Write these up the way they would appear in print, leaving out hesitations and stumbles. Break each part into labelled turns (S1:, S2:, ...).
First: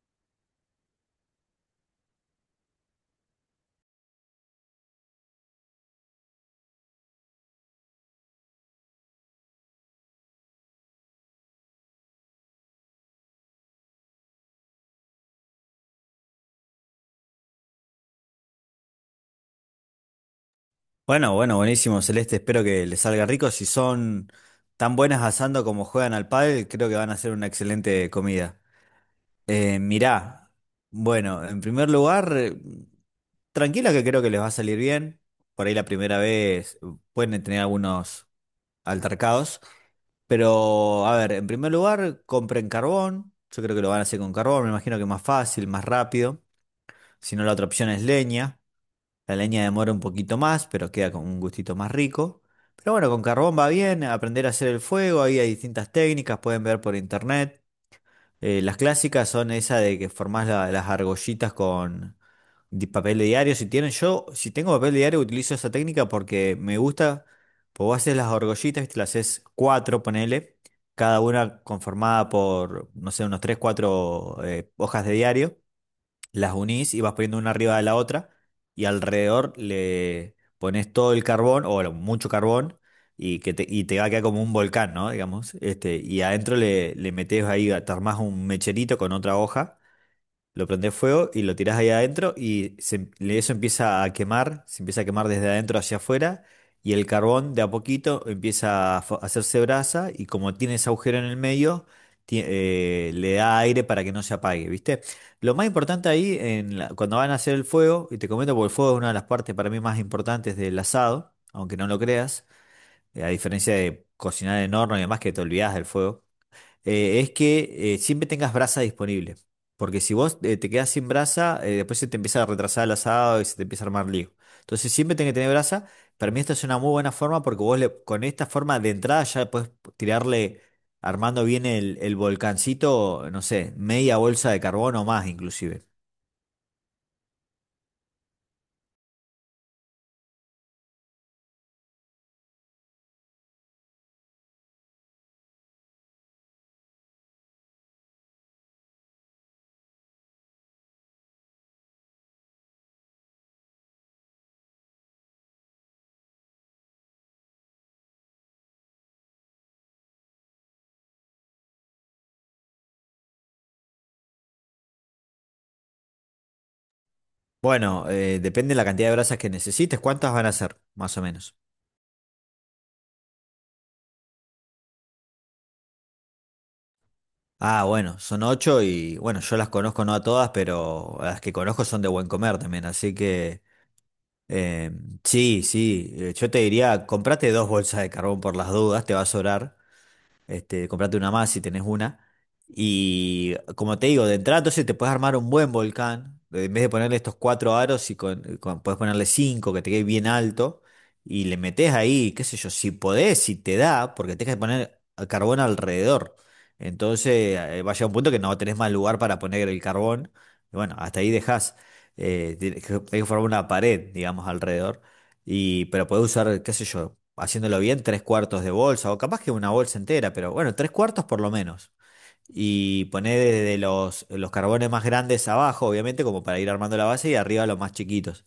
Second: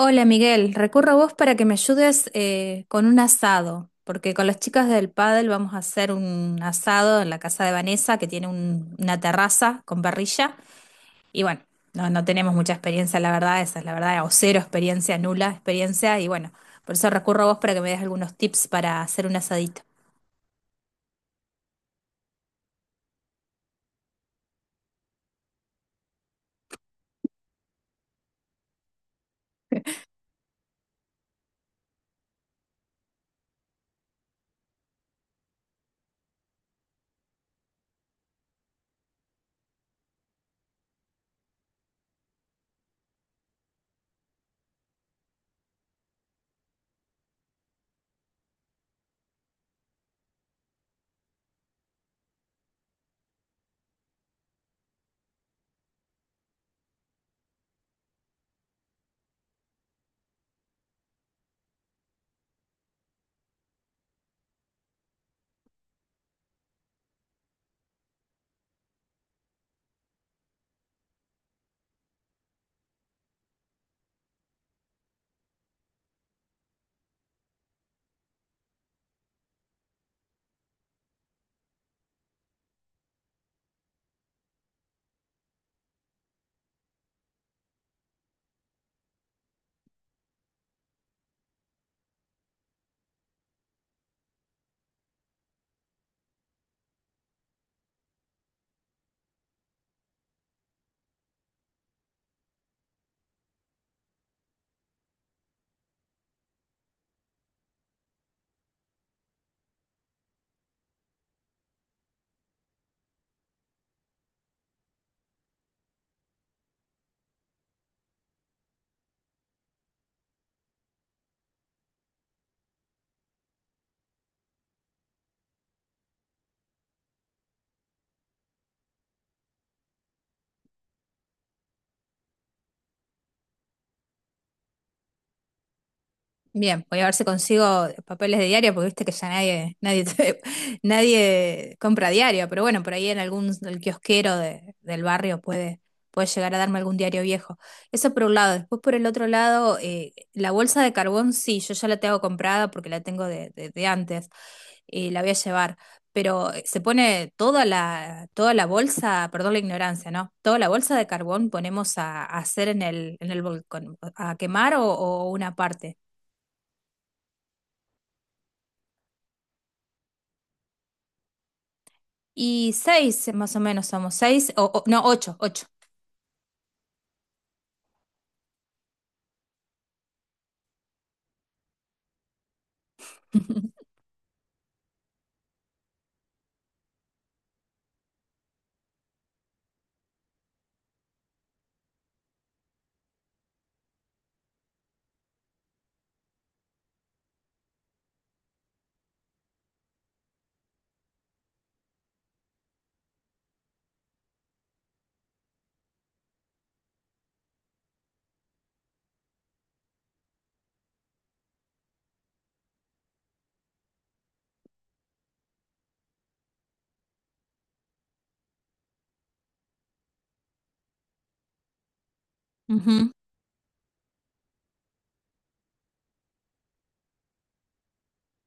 S1: Hola Miguel, recurro a vos para que me ayudes con un asado, porque con las chicas del pádel vamos a hacer un asado en la casa de Vanessa que tiene una terraza con parrilla y bueno, no tenemos mucha experiencia, la verdad, esa es la verdad, o cero experiencia, nula experiencia y bueno, por eso recurro a vos para que me des algunos tips para hacer un asadito.
S2: Bueno, bueno, buenísimo, Celeste. Espero que les salga rico. Si son tan buenas asando como juegan al pádel, creo que van a hacer una excelente comida. Mirá, bueno, en primer lugar, tranquila que creo que les va a salir bien. Por ahí la primera vez pueden tener algunos altercados. Pero, a ver, en primer lugar, compren carbón. Yo creo que lo van a hacer con carbón. Me imagino que más fácil, más rápido. Si no, la otra opción es leña. La leña demora un poquito más, pero queda con un gustito más rico. Pero bueno, con carbón va bien, aprender a hacer el fuego, ahí hay distintas técnicas, pueden ver por internet. Las clásicas son esa de que formás las argollitas con papel de diario. Si tienen, yo, si tengo papel de diario, utilizo esa técnica porque me gusta, pues vos haces las argollitas, te las haces cuatro, ponele, cada una conformada por, no sé, unos tres, cuatro hojas de diario, las unís y vas poniendo una arriba de la otra, y alrededor le pones todo el carbón o bueno, mucho carbón, y y te va a quedar como un volcán, ¿no? Digamos, este, y adentro le metes ahí, te armás un mecherito con otra hoja, lo prendes fuego y lo tirás ahí adentro y eso empieza a quemar, se empieza a quemar desde adentro hacia afuera, y el carbón de a poquito empieza a hacerse brasa, y como tiene ese agujero en el medio, le da aire para que no se apague, ¿viste? Lo más importante ahí, en cuando van a hacer el fuego, y te comento porque el fuego es una de las partes para mí más importantes del asado, aunque no lo creas, a diferencia de cocinar en horno y demás que te olvidás del fuego, es que siempre tengas brasa disponible. Porque si vos te quedás sin brasa, después se te empieza a retrasar el asado y se te empieza a armar lío. Entonces siempre tenés que tener brasa. Para mí esta es una muy buena forma porque con esta forma de entrada ya puedes tirarle armando bien el volcancito, no sé, media bolsa de carbón o más inclusive.
S1: Bien, voy a ver si consigo papeles de diario, porque viste que ya nadie, nadie, nadie compra diario, pero bueno, por ahí en algún el kiosquero del barrio puede, puede llegar a darme algún diario viejo. Eso por un lado. Después por el otro lado, la bolsa de carbón sí, yo ya la tengo comprada porque la tengo de, de antes y la voy a llevar. Pero se pone toda la bolsa, perdón la ignorancia, ¿no? Toda la bolsa de carbón ponemos a hacer en el volcán, a quemar o una parte.
S2: Bueno, depende de la cantidad de brasas que necesites. ¿Cuántas van a ser, más o menos?
S1: Y seis, más o menos somos seis, o no, ocho, ocho.
S2: Ah, bueno, son ocho, y bueno, yo las conozco no a todas, pero las que conozco son de buen comer también, así que... Eh, sí, sí, yo te diría, comprate dos bolsas de carbón por las dudas, te va a sobrar, este, comprate una más si tenés una. Y como te digo, de entrada entonces te puedes armar un buen volcán. En vez de ponerle estos cuatro aros, y con, puedes ponerle cinco, que te quede bien alto, y le metes ahí, qué sé yo, si podés, si te da, porque tenés que poner carbón alrededor. Entonces va a llegar un punto que no tenés más lugar para poner el carbón. Y bueno, hasta ahí dejás. Tenés que formar una pared, digamos, alrededor. Y, pero podés usar, qué sé yo, haciéndolo bien, tres cuartos de bolsa, o capaz que una bolsa entera, pero bueno, tres cuartos por lo menos. Y
S1: Ujú.
S2: poner desde los carbones más grandes abajo, obviamente, como para ir armando la base, y arriba los más chiquitos.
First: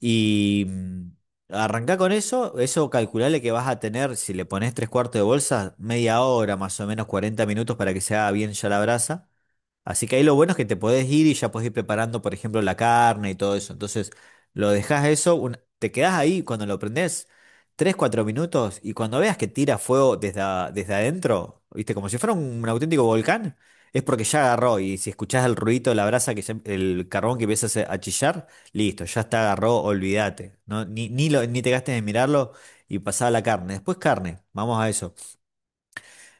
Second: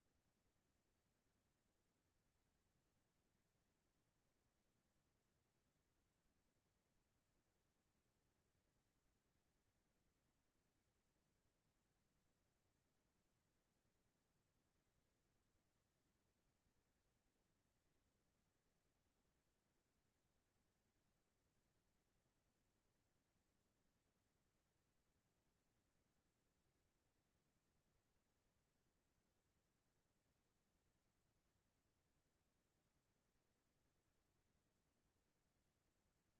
S2: Y arrancá con eso, eso calculale que vas a tener, si le pones tres cuartos de bolsa, media hora, más o menos 40 minutos para que se haga bien ya la brasa. Así que ahí lo bueno es que te podés ir y ya podés ir preparando, por ejemplo, la carne y todo eso. Entonces, lo dejás eso, te quedás ahí cuando lo prendés 3, 4 minutos, y cuando veas que tira fuego desde, desde adentro, ¿viste? Como si fuera un auténtico volcán, es porque ya agarró, y si escuchás el ruido de la brasa, que el carbón que empieza a chillar, listo, ya está, agarró, olvídate, ¿no? Ni te gastes en mirarlo y pasá a la carne. Después carne, vamos a eso.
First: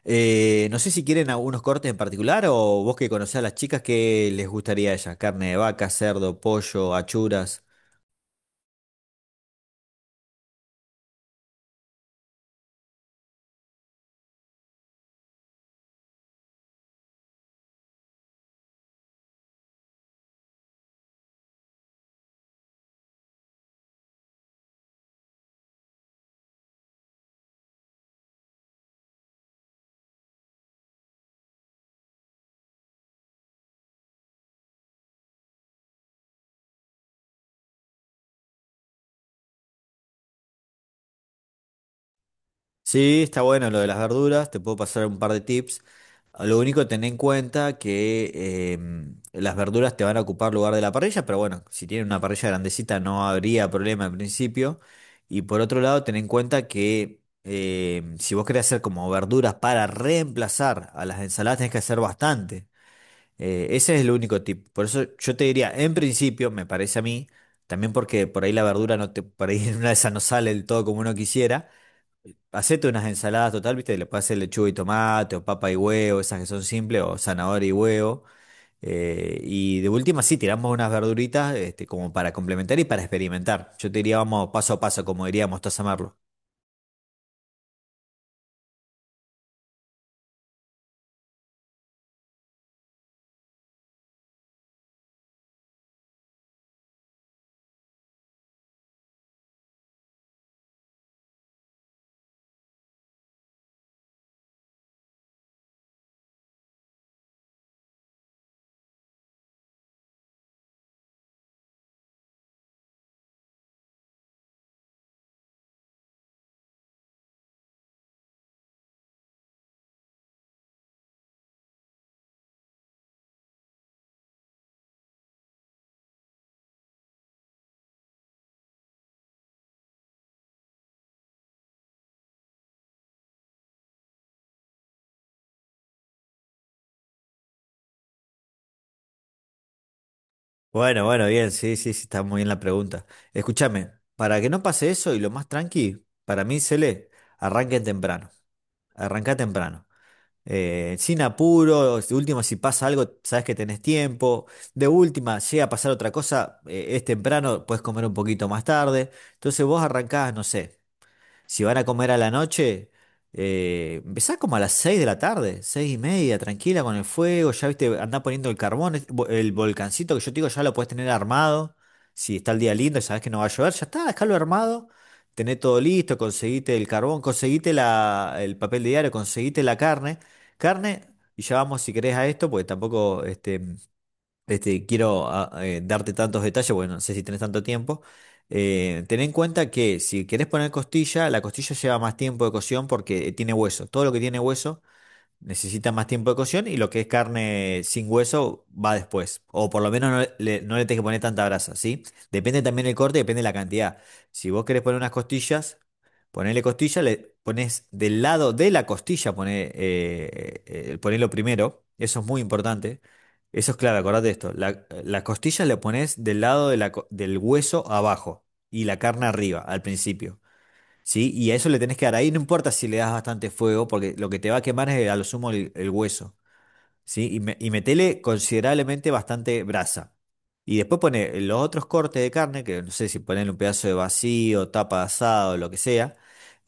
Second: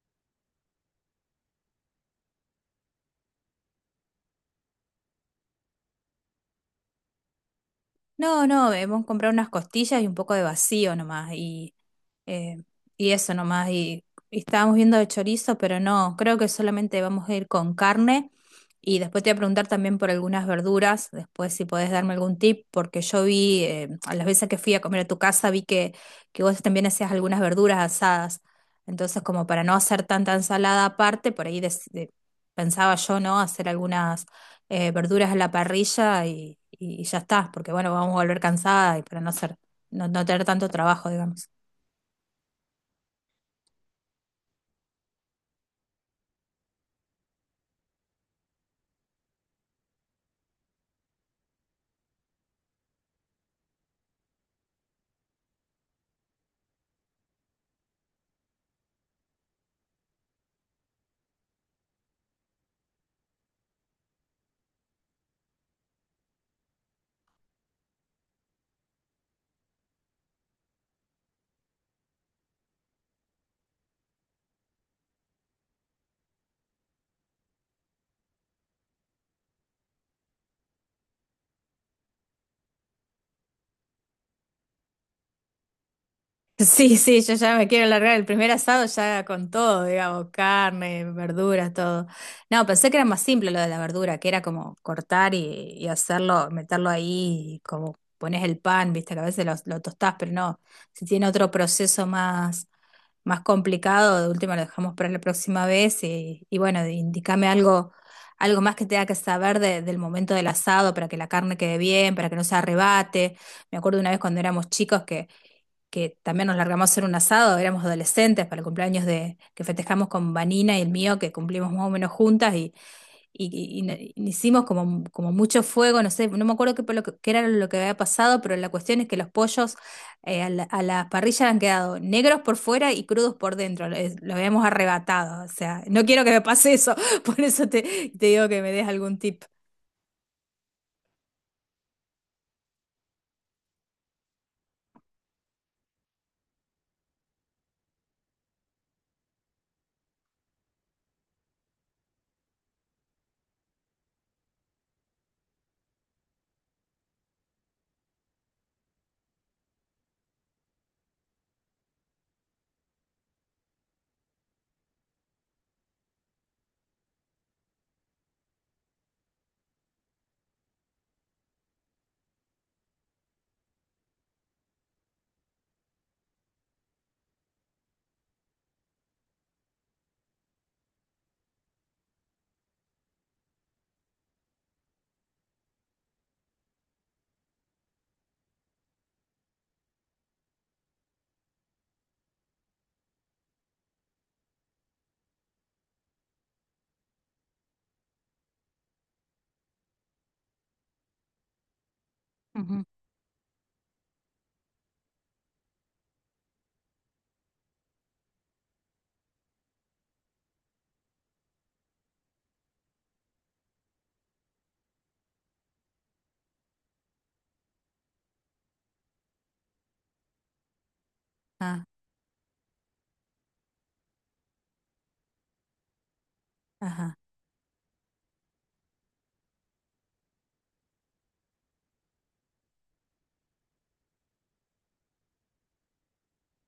S2: No sé si quieren algunos cortes en particular o vos que conocés a las chicas, ¿qué les gustaría a ellas? Carne de vaca, cerdo, pollo, achuras.
S1: No, no, hemos comprado unas costillas y un poco de vacío nomás. Eh, y eso nomás. Y estábamos viendo de chorizo, pero no, creo que solamente vamos a ir con carne. Y después te voy a preguntar también por algunas verduras, después si podés darme algún tip, porque yo vi, a las veces que fui a comer a tu casa, vi que vos también hacías algunas verduras asadas. Entonces, como para no hacer tanta ensalada aparte, por ahí pensaba yo, ¿no? Hacer algunas verduras a la parrilla y ya está, porque bueno, vamos a volver cansada y para no hacer, no tener tanto trabajo, digamos.
S2: Sí, está bueno lo de las verduras, te puedo pasar un par de tips. Lo único, ten en cuenta que las verduras te van a ocupar lugar de la parrilla, pero bueno, si tienen una parrilla grandecita no habría problema en principio. Y por otro lado, ten en cuenta que si vos querés hacer como verduras para reemplazar a las ensaladas, tenés que hacer bastante. Ese es el único tip. Por eso yo te diría, en principio, me parece a mí, también porque por ahí la verdura no te, por ahí en una de esas no sale del todo como uno quisiera. Hacete unas ensaladas total, ¿viste? Le puedes hacer lechuga y tomate, o papa y huevo, esas que son simples, o zanahoria y huevo. Y de última, sí, tiramos unas verduritas, este, como para complementar y para experimentar. Yo te diría, vamos paso a paso, como diría Mostaza Merlo.
S1: Sí, sí, yo ya me quiero largar. El primer asado ya con todo, digamos, carne, verduras, todo. No, pensé que era más simple lo de la verdura, que era como cortar y hacerlo, meterlo ahí, y como pones el pan, viste, que a veces lo tostás, pero no, si tiene otro proceso más, más complicado, de última lo dejamos para la próxima vez y bueno, indícame algo, algo más que tenga que saber del momento del asado para que la carne quede bien, para que no se arrebate. Me acuerdo una vez cuando éramos chicos que también nos largamos a hacer un asado, éramos adolescentes para el cumpleaños de, que festejamos con Vanina y el mío, que cumplimos más o menos juntas y, hicimos como, como mucho fuego, no sé, no me acuerdo qué, qué era lo que había pasado, pero la cuestión es que los pollos a la parrilla han quedado negros por fuera y crudos por dentro, lo habíamos arrebatado, o sea, no quiero que me pase eso, por eso te, te digo que me des algún tip.
S2: Bueno, bueno, bien, sí, sí, sí, está muy bien la pregunta. Escúchame, para que no pase eso y lo más tranqui, para mí, Cele, arranquen temprano. Arranca temprano. Sin apuro, de última, si pasa algo, sabes que tenés tiempo. De última, llega a pasar otra cosa, es temprano, puedes comer un poquito más tarde. Entonces vos arrancás, no sé. Si van a comer a la noche, empezá como a las 6 de la tarde, 6:30, tranquila con el fuego, ya viste, andá poniendo el carbón, el volcancito que yo te digo, ya lo podés tener armado. Si está el día lindo y sabés que no va a llover, ya está, dejalo armado, tené todo listo, conseguite el carbón, conseguite la, el papel diario, conseguite la carne, carne, y ya vamos si querés a esto, porque tampoco este, quiero darte tantos detalles, bueno, no sé si tenés tanto tiempo. Ten en cuenta que si querés poner costilla, la costilla lleva más tiempo de cocción porque tiene hueso. Todo lo que tiene hueso necesita más tiempo de cocción, y lo que es carne sin hueso va después. O por lo menos no le tenés que poner tanta grasa, ¿sí? Depende
S1: Ujú.
S2: también el corte, depende de la cantidad. Si vos querés poner unas costillas, ponele costilla, le pones del lado de la costilla, poné, ponelo primero. Eso es muy importante. Eso es clave, acordate de esto. Las costillas le pones del lado de del hueso abajo y la carne arriba, al principio. ¿Sí? Y a eso le
S1: Ah,
S2: tenés que dar ahí, no importa si le das bastante fuego, porque lo que te va a quemar es a lo sumo el hueso.
S1: ajá.
S2: ¿Sí? Y y metele considerablemente bastante brasa. Y después pone los otros cortes de carne, que no sé si ponen un pedazo de vacío, tapa de asado, lo que sea.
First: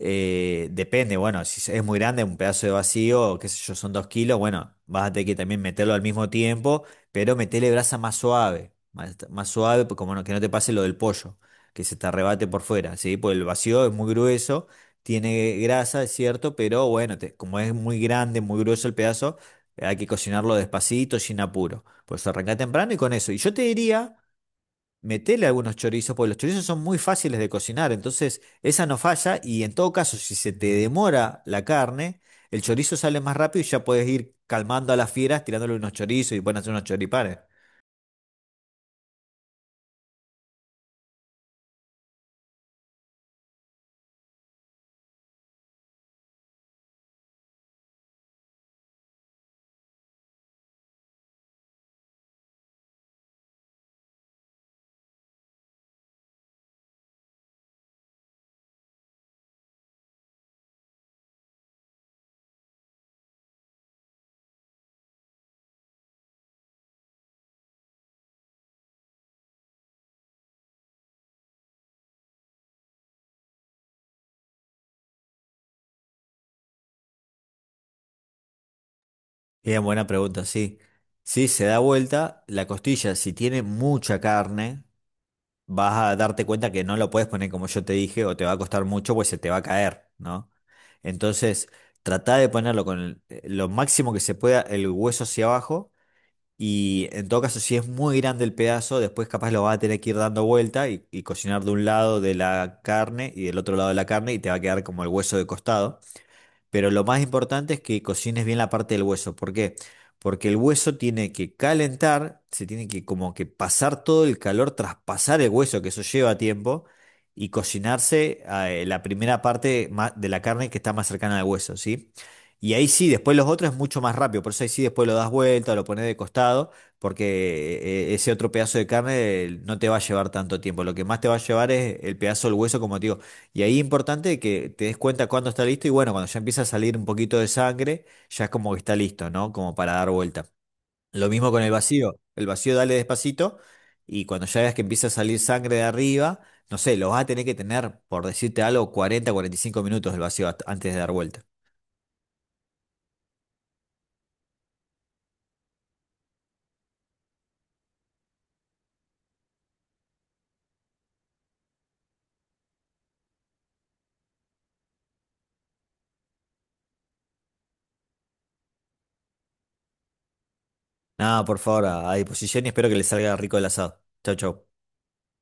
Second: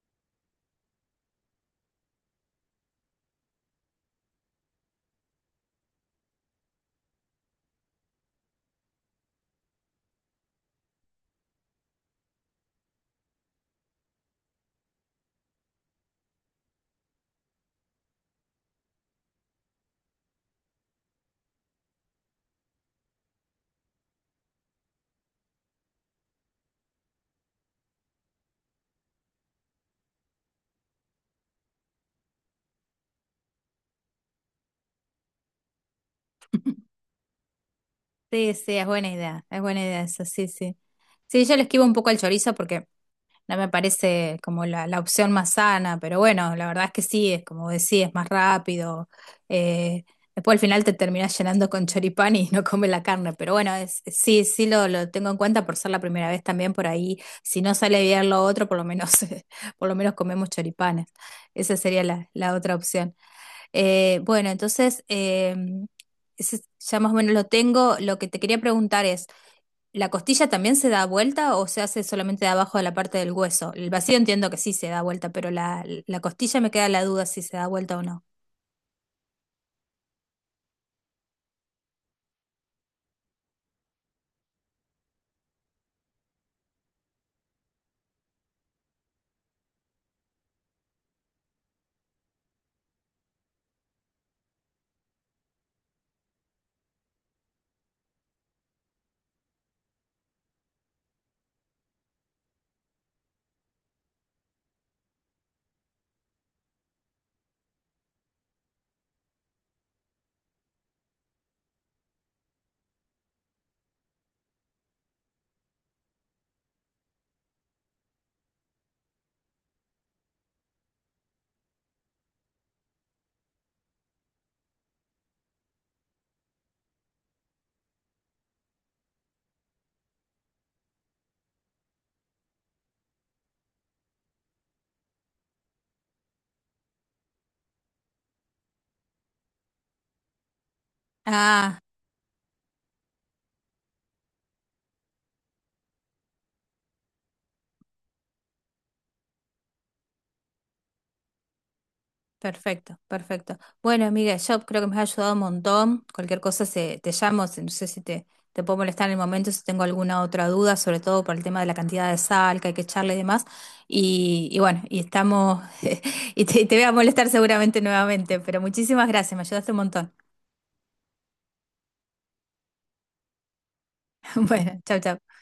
S2: Depende, bueno, si es muy grande, un pedazo de vacío, qué sé yo, son 2 kilos, bueno, vas a tener que también meterlo al mismo tiempo, pero metele brasa más suave, más, más suave, pues como no- que no te pase lo del pollo, que se te arrebate por fuera, ¿sí? Porque el vacío es muy grueso, tiene grasa, es cierto, pero bueno, como es muy grande, muy grueso el pedazo, hay que cocinarlo despacito, sin apuro. Por eso arrancá temprano y con eso. Y yo te diría, metele algunos chorizos, porque los chorizos son muy fáciles de cocinar. Entonces, esa no falla. Y en todo caso, si se te demora la carne, el chorizo sale más rápido, y ya puedes ir calmando a las fieras tirándole unos chorizos, y pueden hacer unos choripanes.
S1: Sí, sí, es buena idea eso, sí, sí. Sí, yo le esquivo un poco al chorizo porque no me parece como la opción más sana, pero bueno, la verdad es que sí, es como decís, es más rápido. eh, Después al final te terminás llenando con choripán y no comes la carne, pero bueno, es, sí, sí lo tengo en cuenta por ser la primera vez también por ahí. Si no sale bien lo otro, por lo menos, por lo menos comemos choripanes. Esa sería la, la otra opción. Bueno, entonces, ese ya más o menos lo tengo. Lo que te quería preguntar es... ¿La costilla también se da vuelta o se hace solamente de abajo de la parte del hueso? El vacío entiendo que sí se da vuelta, pero la costilla me queda la duda si se da vuelta o no.
S2: Bien, buena pregunta, sí. Si se da vuelta, la costilla, si tiene mucha carne, vas a darte cuenta que no lo puedes poner como yo te dije, o te va a costar mucho, pues se te va a caer, ¿no? Entonces, trata de ponerlo con lo máximo que se pueda el hueso hacia abajo. Y en todo caso, si es muy grande el pedazo, después capaz lo vas a tener que ir dando vuelta, y cocinar de un lado de la carne y del otro lado de la carne, y te va a quedar como el hueso de costado. Pero lo más importante es que cocines bien la parte del hueso. ¿Por qué? Porque el hueso tiene que calentar, se tiene que como que pasar todo el calor, traspasar el hueso, que eso lleva tiempo, y cocinarse la primera parte de la carne que está más cercana al hueso, ¿sí? Y ahí sí, después los otros es mucho más rápido, por eso ahí sí después lo das vuelta, lo pones de costado, porque ese otro pedazo de carne no te va a llevar tanto tiempo. Lo que más te va a llevar es el pedazo del hueso, como te digo, y ahí es importante que te des cuenta cuándo está listo, y bueno, cuando ya empieza a salir un poquito de sangre, ya es como que está listo, ¿no? Como para dar vuelta. Lo mismo con el
S1: Ah,
S2: vacío. El vacío dale despacito, y cuando ya veas que empieza a salir sangre de arriba, no sé, lo vas a tener que tener, por decirte algo, 40 45 minutos el vacío antes de dar vuelta.
S1: perfecto, perfecto. Bueno, amiga, yo creo que me has ayudado un montón. Cualquier cosa se, te llamo, no sé si te, te puedo molestar en el momento, si tengo alguna otra duda, sobre todo por el tema de la cantidad de sal que hay que echarle y demás. Y bueno, y estamos, y te voy a molestar seguramente nuevamente, pero muchísimas gracias, me ayudaste un montón.
S2: Nada, por favor, a disposición, y espero que les salga rico el asado. Chau, chau.
S1: Bueno, chau, chau.